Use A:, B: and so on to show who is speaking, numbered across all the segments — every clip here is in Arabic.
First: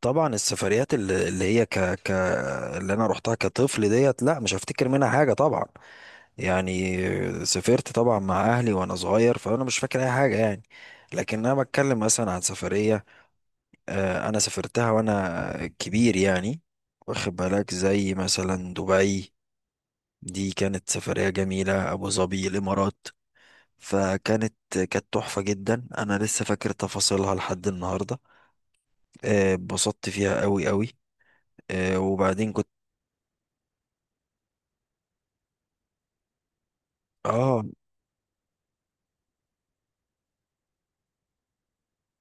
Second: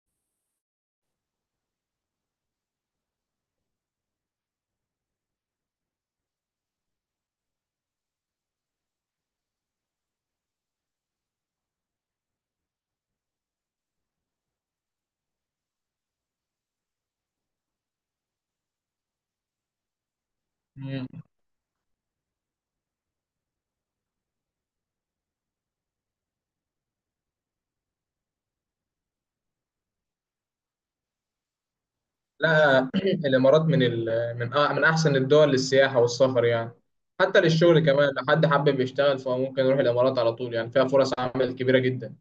A: طبعا السفريات اللي هي اللي انا روحتها كطفل ديت، لا مش هفتكر منها حاجه طبعا، يعني. سافرت طبعا مع اهلي وانا صغير، فانا مش فاكر اي حاجه يعني. لكن انا بتكلم مثلا عن سفريه. انا سافرتها وانا كبير يعني. واخد بالك؟ زي مثلا دبي. دي كانت
B: مم.
A: سفريه جميله، ابو ظبي، الامارات. فكانت تحفه جدا، انا لسه فاكر تفاصيلها لحد النهارده. اتبسطت فيها قوي قوي. وبعدين كنت.
B: لا الامارات من ال... من أ... من احسن الدول للسياحه والسفر، يعني حتى
A: اه،
B: للشغل كمان. لو حد حابب يشتغل فهو ممكن يروح الامارات على طول، يعني فيها فرص عمل كبيره جدا.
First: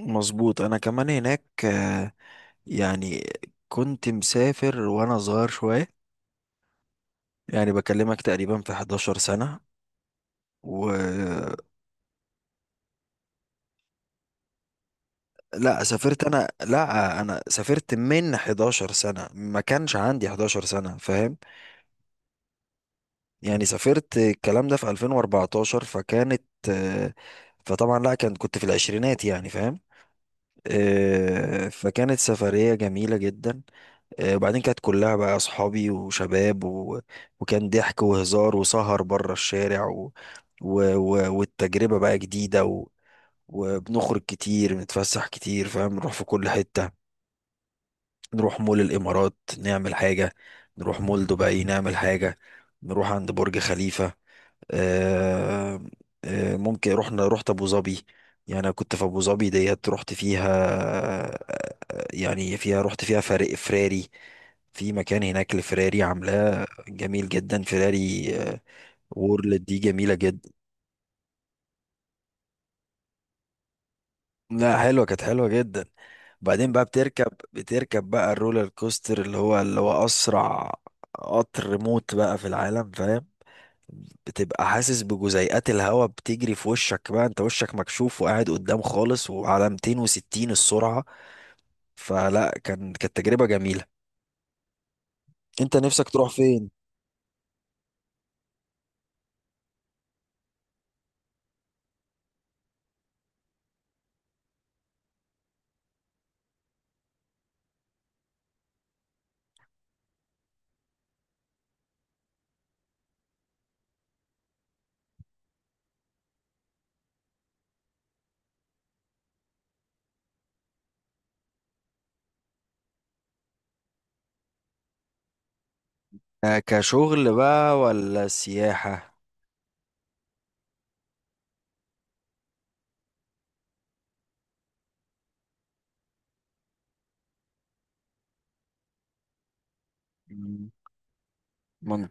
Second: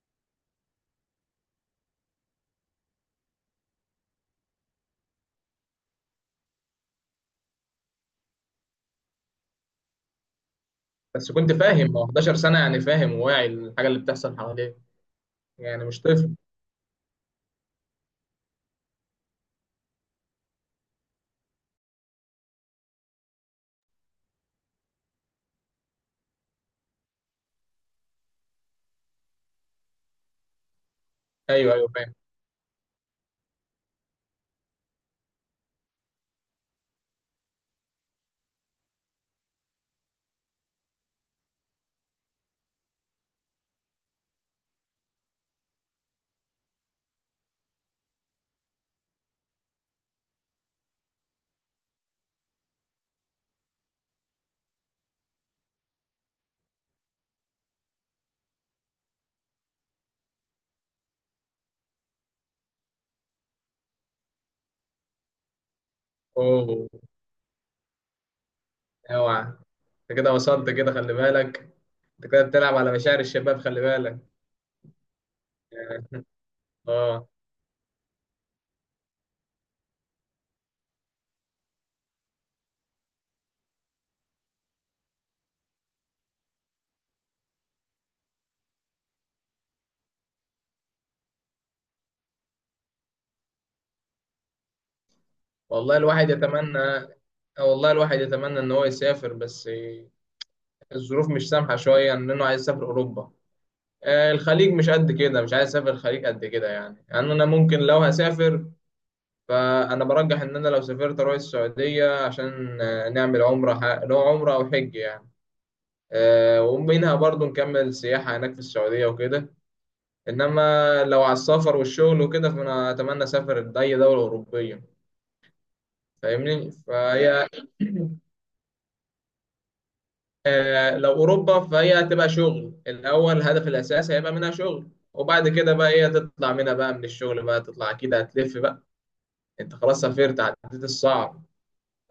A: مظبوط، انا كمان هناك. يعني كنت مسافر وانا صغير شوية، يعني بكلمك تقريبا في 11 سنة
B: بس كنت
A: و.
B: فاهم هو 11 سنه؟ يعني فاهم وواعي للحاجه اللي بتحصل حواليك،
A: لا،
B: يعني مش
A: سافرت
B: طفل؟
A: انا، لا، انا سافرت من 11 سنة، ما كانش عندي 11 سنة فاهم. يعني سافرت الكلام ده في 2014 فكانت. آه، فطبعا، لا كان كنت في العشرينات يعني فاهم.
B: ايوه، ايوه، فاهم.
A: فكانت سفرية جميلة جدا. وبعدين كانت كلها بقى أصحابي وشباب وكان ضحك وهزار وسهر بره الشارع، و... والتجربة بقى جديدة، وبنخرج كتير، بنتفسح كتير فاهم، نروح في كل حتة. نروح مول الإمارات نعمل حاجة، نروح مول دبي نعمل حاجة، نروح عند برج خليفة. آه، ممكن رحنا، رحت ابو ظبي، يعني أنا كنت في ابو ظبي ديت رحت فيها. يعني فيها، رحت فيها فريق فراري، في مكان هناك لفراري عاملاه
B: اوه،
A: جميل جدا، فراري
B: اوعى،
A: وورلد. دي جميلة
B: انت كده
A: جدا.
B: وصلت كده خلي بالك. انت كده بتلعب على مشاعر الشباب خلي بالك.
A: لا، حلوة، كانت حلوة جدا. بعدين بقى بتركب،
B: اه.
A: بتركب بقى الرولر كوستر اللي هو اسرع قطر موت بقى في العالم فاهم. بتبقى حاسس بجزيئات الهواء بتجري في وشك بقى، انت وشك مكشوف وقاعد قدام خالص وعلى 260 السرعة. فلا، كانت تجربة جميلة. انت
B: والله
A: نفسك تروح
B: الواحد
A: فين؟
B: يتمنى آه، والله الواحد يتمنى ان هو يسافر، بس الظروف مش سامحة شوية. إن أنا عايز أسافر أوروبا. الخليج مش قد كده، مش عايز أسافر الخليج قد كده. يعني أنا ممكن لو هسافر، فأنا برجح إن أنا لو سافرت أروح السعودية عشان نعمل عمرة. اللي هو عمرة أو حج يعني. ومنها برضو نكمل سياحة هناك في السعودية وكده. إنما لو على السفر والشغل وكده، فأنا أتمنى أسافر لأي دولة أوروبية، فاهمني؟
A: كشغل
B: فهي
A: بقى ولا سياحة؟
B: لو اوروبا فهي هتبقى شغل. الاول الهدف الاساسي هيبقى منها شغل، وبعد كده بقى هي تطلع منها بقى، من الشغل بقى تطلع اكيد هتلف بقى. انت خلاص سافرت،
A: مم.
B: عديت الصعب،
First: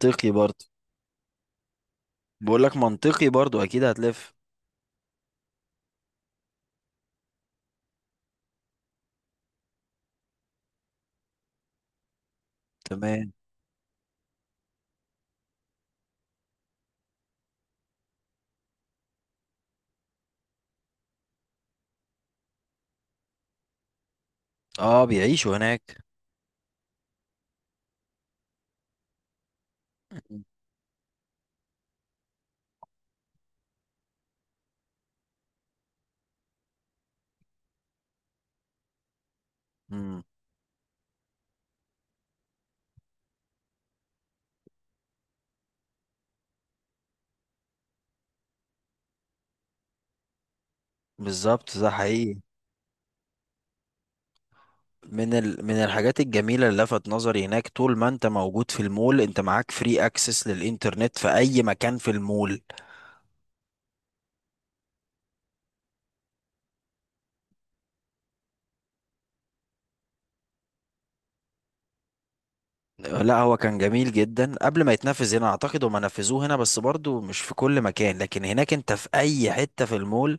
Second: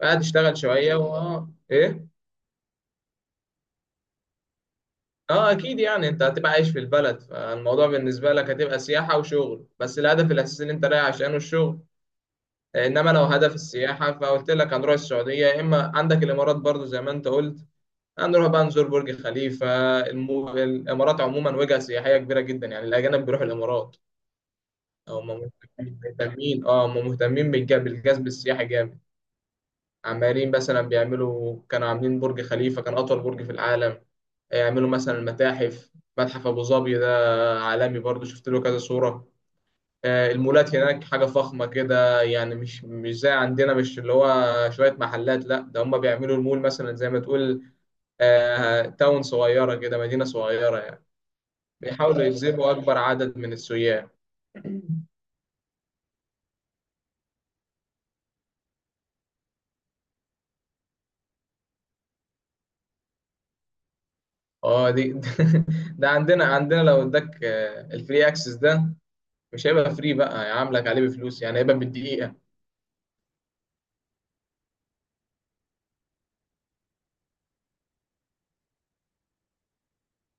B: بقى تشتغل
A: برضو.
B: شويه و... ايه.
A: بقولك منطقي برضو، اكيد هتلف.
B: اه، اكيد، يعني انت هتبقى عايش في البلد، فالموضوع بالنسبه لك هتبقى سياحه وشغل، بس الهدف الاساسي اللي انت رايح عشانه الشغل. انما لو
A: تمام.
B: هدف السياحه فقلت لك هنروح السعوديه، يا اما عندك الامارات برضو زي ما انت قلت. هنروح بقى نزور برج خليفة. الإمارات عموما وجهة سياحية كبيرة جدا، يعني الأجانب بيروحوا الإمارات.
A: اه،
B: أو هم
A: بيعيشوا هناك.
B: مهتمين، اه هم مهتمين بالجذب السياحي جامد. عمالين مثلا بيعملوا، كانوا عاملين برج خليفة كان أطول برج في العالم. يعملوا مثلا المتاحف، متحف أبو ظبي ده عالمي برضو، شفت له كذا صورة.
A: مم.
B: المولات هناك حاجة فخمة كده، يعني مش زي عندنا، مش اللي هو شوية محلات. لا ده هم بيعملوا المول مثلا زي ما تقول تاون صغيرة كده، مدينة صغيرة.
A: بالظبط، ده
B: بيحاولوا
A: حقيقي.
B: يجذبوا أكبر عدد من السياح.
A: من الحاجات الجميلة اللي لفت نظري هناك، طول ما انت موجود في المول انت معاك فري اكسس للانترنت في اي مكان في المول.
B: اه دي ده عندنا لو اداك الفري اكسس ده، مش هيبقى فري بقى، هيعاملك عليه بفلوس، يعني هيبقى بالدقيقة.
A: لا، هو كان جميل جدا قبل ما يتنفذ هنا، اعتقد هما نفذوه هنا بس برضو مش في كل مكان، لكن هناك انت في اي حتة في المول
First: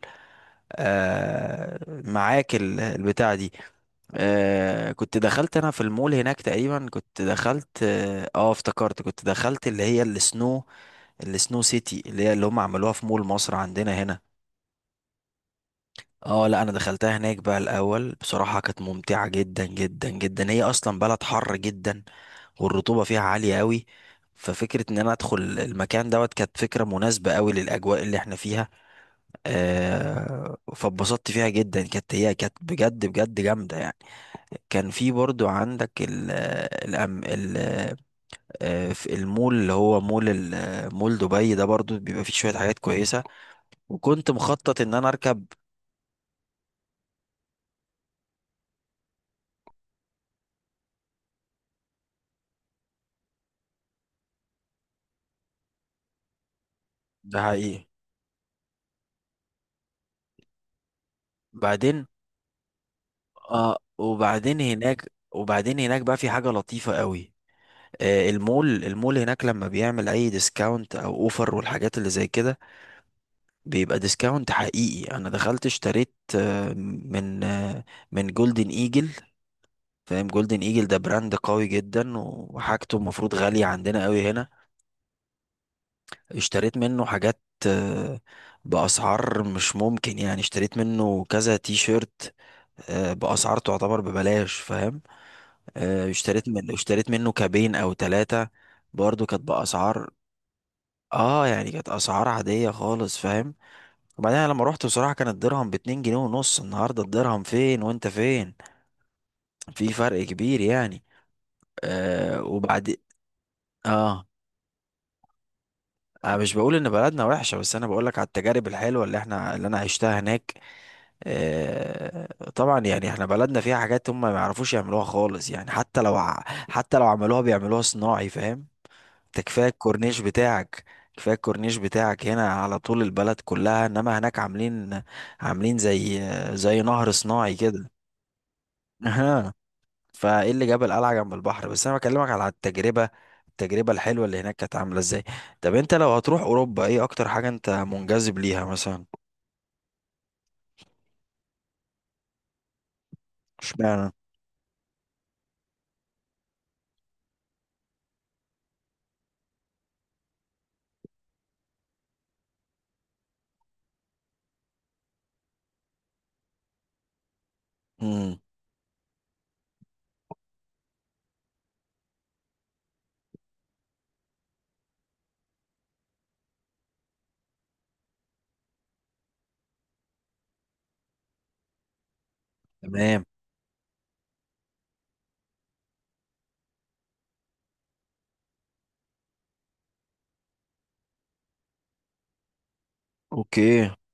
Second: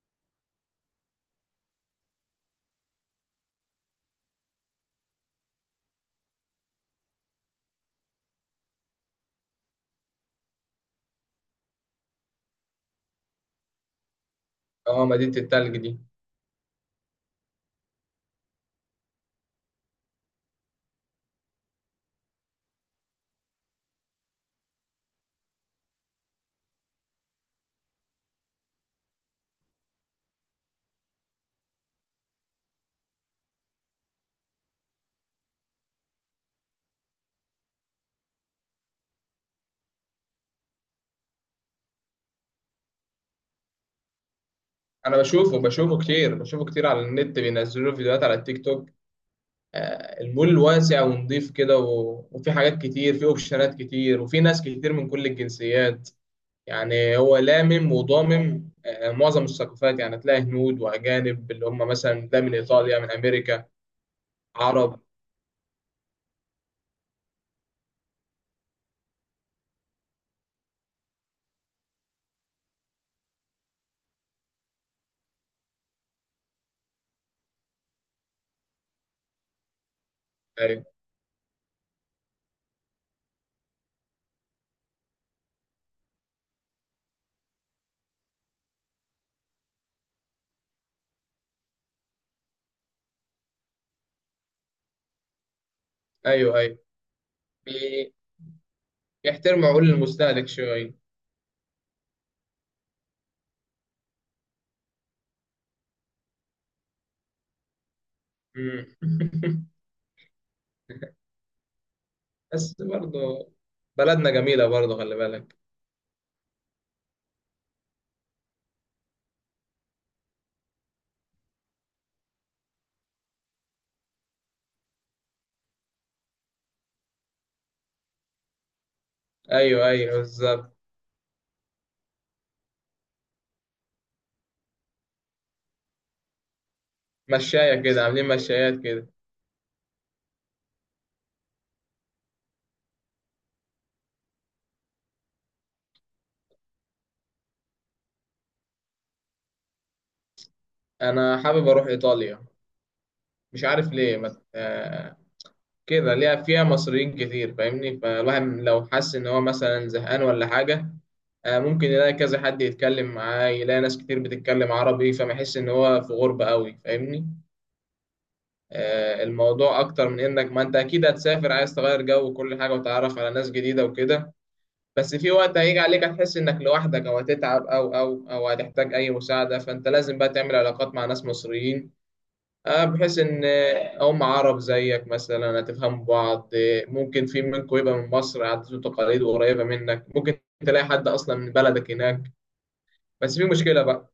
A: معاك البتاع دي. كنت دخلت انا في المول هناك تقريبا، كنت دخلت افتكرت كنت دخلت اللي هي السنو سيتي اللي هي اللي هم عملوها في مول مصر عندنا هنا.
B: اه مدينة التلج دي،
A: اه، لا انا دخلتها هناك بقى الاول، بصراحه كانت ممتعه جدا جدا جدا، هي اصلا بلد حر جدا والرطوبه فيها عاليه قوي. ففكره ان انا ادخل المكان دوت كانت فكره مناسبه قوي للاجواء اللي احنا فيها. فاتبسطت فيها جدا، كانت، هي كانت بجد بجد جامده يعني. كان في برضو عندك ال الأم ال آه، في المول اللي هو مول دبي ده برضو بيبقى فيه شويه حاجات كويسه. وكنت مخطط ان انا
B: انا
A: اركب.
B: بشوفه كتير على النت، بينزلوا له فيديوهات على التيك توك. المول واسع ونضيف كده، وفي حاجات كتير، في اوبشنات كتير، وفي ناس كتير من كل الجنسيات. يعني هو
A: ده حقيقي.
B: لامم وضامم معظم الثقافات، يعني تلاقي هنود واجانب اللي هم
A: بعدين
B: مثلا ده من ايطاليا، من امريكا،
A: اه، وبعدين
B: عرب.
A: هناك وبعدين هناك بقى في حاجة لطيفة قوي. المول هناك لما بيعمل اي ديسكاونت او اوفر والحاجات اللي زي كده، بيبقى ديسكاونت حقيقي. انا دخلت اشتريت، من آه، من جولدن ايجل. فاهم، جولدن
B: ايوه،
A: ايجل ده براند قوي جدا وحاجته المفروض غالية عندنا قوي هنا. اشتريت منه حاجات آه، بأسعار مش ممكن، يعني اشتريت منه كذا تي شيرت بأسعار تعتبر ببلاش فاهم.
B: ايوه، ايوه.
A: اشتريت منه كابين او
B: بي-
A: ثلاثة، برضو كانت
B: بيحترموا عقول
A: بأسعار،
B: المستهلك شويه.
A: اه يعني كانت اسعار عادية خالص فاهم. وبعدين أنا لما روحت بصراحة كان الدرهم باتنين جنيه ونص، النهاردة الدرهم فين وانت فين،
B: مم.
A: في فرق كبير يعني. آه
B: بس
A: وبعد
B: برضه
A: اه
B: بلدنا جميله برضه، خلي بالك.
A: انا مش بقول ان بلدنا وحشة، بس انا بقولك على التجارب الحلوة اللي انا عشتها هناك. طبعا يعني احنا بلدنا فيها حاجات هم ما يعرفوش يعملوها خالص يعني، حتى لو حتى لو عملوها بيعملوها صناعي فاهم. ده كفايه
B: ايوه، ايوه،
A: الكورنيش
B: بالظبط.
A: بتاعك. كفايه الكورنيش بتاعك هنا على طول البلد كلها، انما هناك عاملين، عاملين زي نهر صناعي
B: مشايه
A: كده.
B: كده، عاملين مشايات كده.
A: اها. فايه اللي جاب القلعه جنب البحر، بس انا بكلمك على التجربه الحلوه اللي هناك كانت عامله ازاي. طب انت لو هتروح اوروبا، ايه اكتر حاجه انت منجذب ليها مثلا؟
B: انا حابب اروح ايطاليا. مش عارف
A: اشمعنى؟
B: ليه، ما كده ليها. فيها مصريين كتير، فاهمني؟ فالواحد لو حس ان هو مثلا زهقان ولا حاجه، ممكن يلاقي كذا حد يتكلم معاه، يلاقي ناس كتير بتتكلم عربي، فما يحس ان هو في غربه قوي، فاهمني؟
A: امم.
B: الموضوع اكتر من انك، ما انت اكيد هتسافر عايز تغير جو وكل حاجه وتتعرف على ناس جديده وكده، بس في وقت هيجي عليك هتحس انك لوحدك، او هتتعب، او او هتحتاج اي مساعده، فانت لازم بقى تعمل علاقات مع ناس مصريين، بحيث
A: تمام.
B: ان هم عرب زيك مثلا، هتفهموا بعض. ممكن في منكم يبقى من مصر، عادات وتقاليد وقريبه منك، ممكن تلاقي حد اصلا من بلدك هناك. بس في
A: اوكي،
B: مشكله بقى،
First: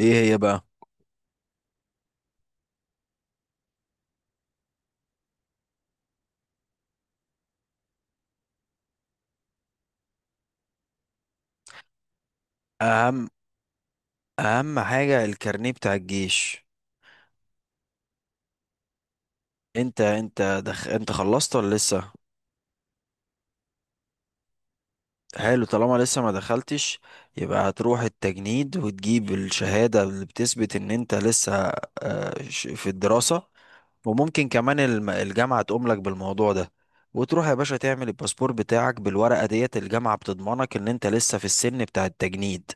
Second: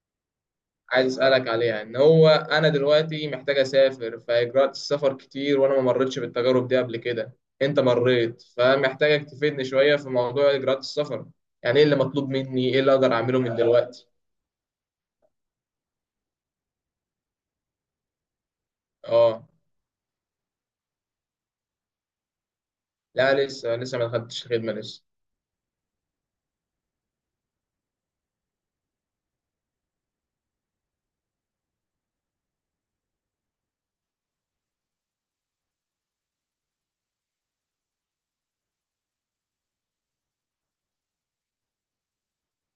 A: ايه هي بقى؟
B: عايز اسالك عليها، ان هو انا دلوقتي محتاج اسافر، فاجراءات السفر كتير، وانا ما مريتش بالتجارب دي قبل كده. انت مريت، فمحتاجك تفيدني شويه في موضوع اجراءات السفر. يعني ايه اللي مطلوب مني؟ ايه اللي اقدر
A: اهم
B: اعمله من دلوقتي؟
A: اهم حاجه الكارنيه بتاع الجيش.
B: اه.
A: انت خلصت ولا لسه؟
B: لا لسه ما دخلتش الخدمه لسه.
A: حلو، طالما لسه ما دخلتش، يبقى هتروح التجنيد وتجيب الشهادة اللي بتثبت ان انت لسه في الدراسة. وممكن كمان الجامعة تقوم لك بالموضوع ده، وتروح يا باشا تعمل الباسبور بتاعك بالورقة ديت، الجامعة بتضمنك ان انت لسه في السن بتاع التجنيد،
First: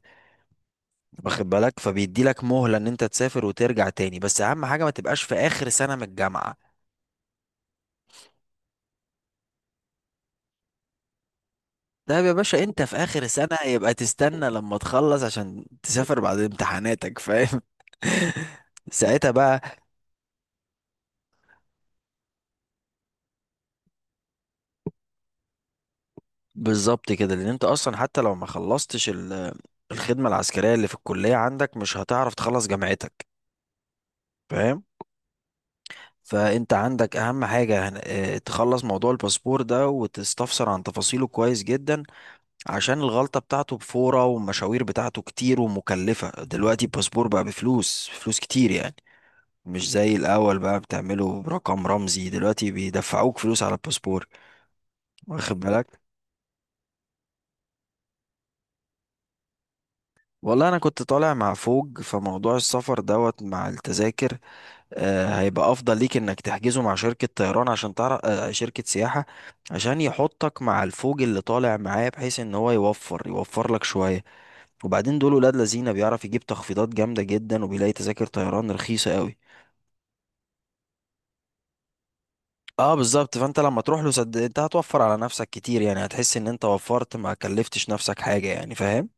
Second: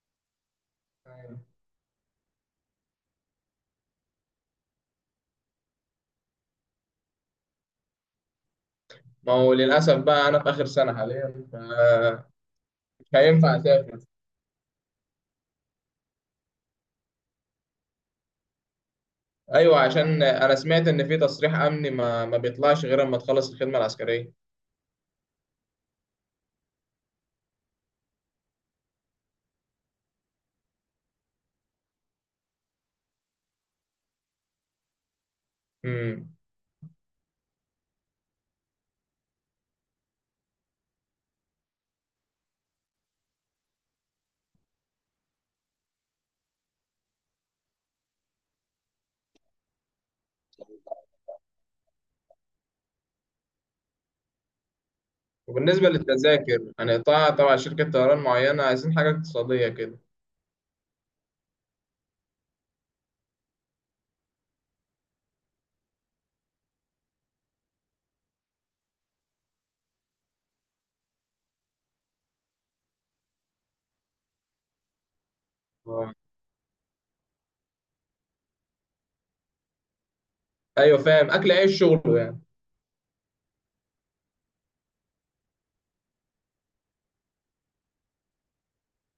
A: واخد بالك؟ فبيدي لك مهلة ان انت تسافر وترجع تاني، بس اهم حاجة ما تبقاش في اخر سنة من الجامعة.
B: ما هو للاسف بقى انا في اخر سنه حاليا،
A: ده يا
B: فمش
A: باشا انت في اخر
B: هينفع
A: سنة، يبقى
B: اسافر.
A: تستنى لما تخلص عشان تسافر بعد امتحاناتك فاهم. ساعتها بقى.
B: ايوه، عشان انا سمعت ان في تصريح امني ما بيطلعش غير اما تخلص الخدمه العسكريه.
A: بالظبط كده، لان انت اصلا حتى لو ما خلصتش الخدمة العسكرية اللي في الكلية عندك، مش هتعرف تخلص جامعتك فاهم.
B: امم.
A: فانت عندك اهم حاجة تخلص موضوع الباسبور ده وتستفسر عن تفاصيله كويس جدا، عشان الغلطة بتاعته بفورة والمشاوير بتاعته كتير ومكلفة، دلوقتي الباسبور بقى بفلوس، فلوس كتير يعني، مش زي الأول بقى بتعمله برقم رمزي، دلوقتي بيدفعوك فلوس على الباسبور، واخد
B: وبالنسبة
A: بالك؟
B: للتذاكر هنقطعها طبعا شركة طيران معينة، عايزين حاجة اقتصادية كده.
A: والله أنا كنت طالع مع فوج، فموضوع السفر دوت مع التذاكر هيبقى أفضل ليك إنك تحجزه مع شركة طيران، عشان تعرف شركة سياحة عشان يحطك مع الفوج اللي طالع معاه، بحيث إن هو يوفر لك شوية. وبعدين دول ولاد لذينة،
B: اه،
A: بيعرف يجيب تخفيضات جامدة جدا وبيلاقي تذاكر طيران رخيصة قوي.
B: أيوة، فاهم، أكل عيش شغله يعني.
A: اه بالظبط، فانت لما تروح له صدق، انت هتوفر على نفسك كتير يعني، هتحس ان انت وفرت، ما كلفتش نفسك حاجة يعني فاهم.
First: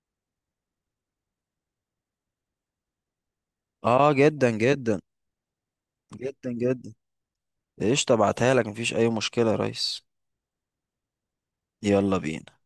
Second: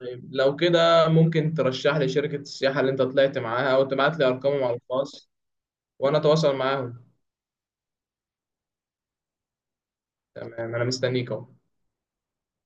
B: طيب لو كده ممكن ترشح لي شركة السياحة اللي أنت طلعت معاها، أو
A: اه
B: تبعت لي
A: جدا
B: أرقامهم على
A: جدا.
B: الخاص وأنا
A: جدا
B: أتواصل
A: جدا.
B: معاهم.
A: ايش تبعتها لك، مفيش اي مشكلة يا ريس.
B: تمام، أنا مستنيك أهو.
A: يلا بينا.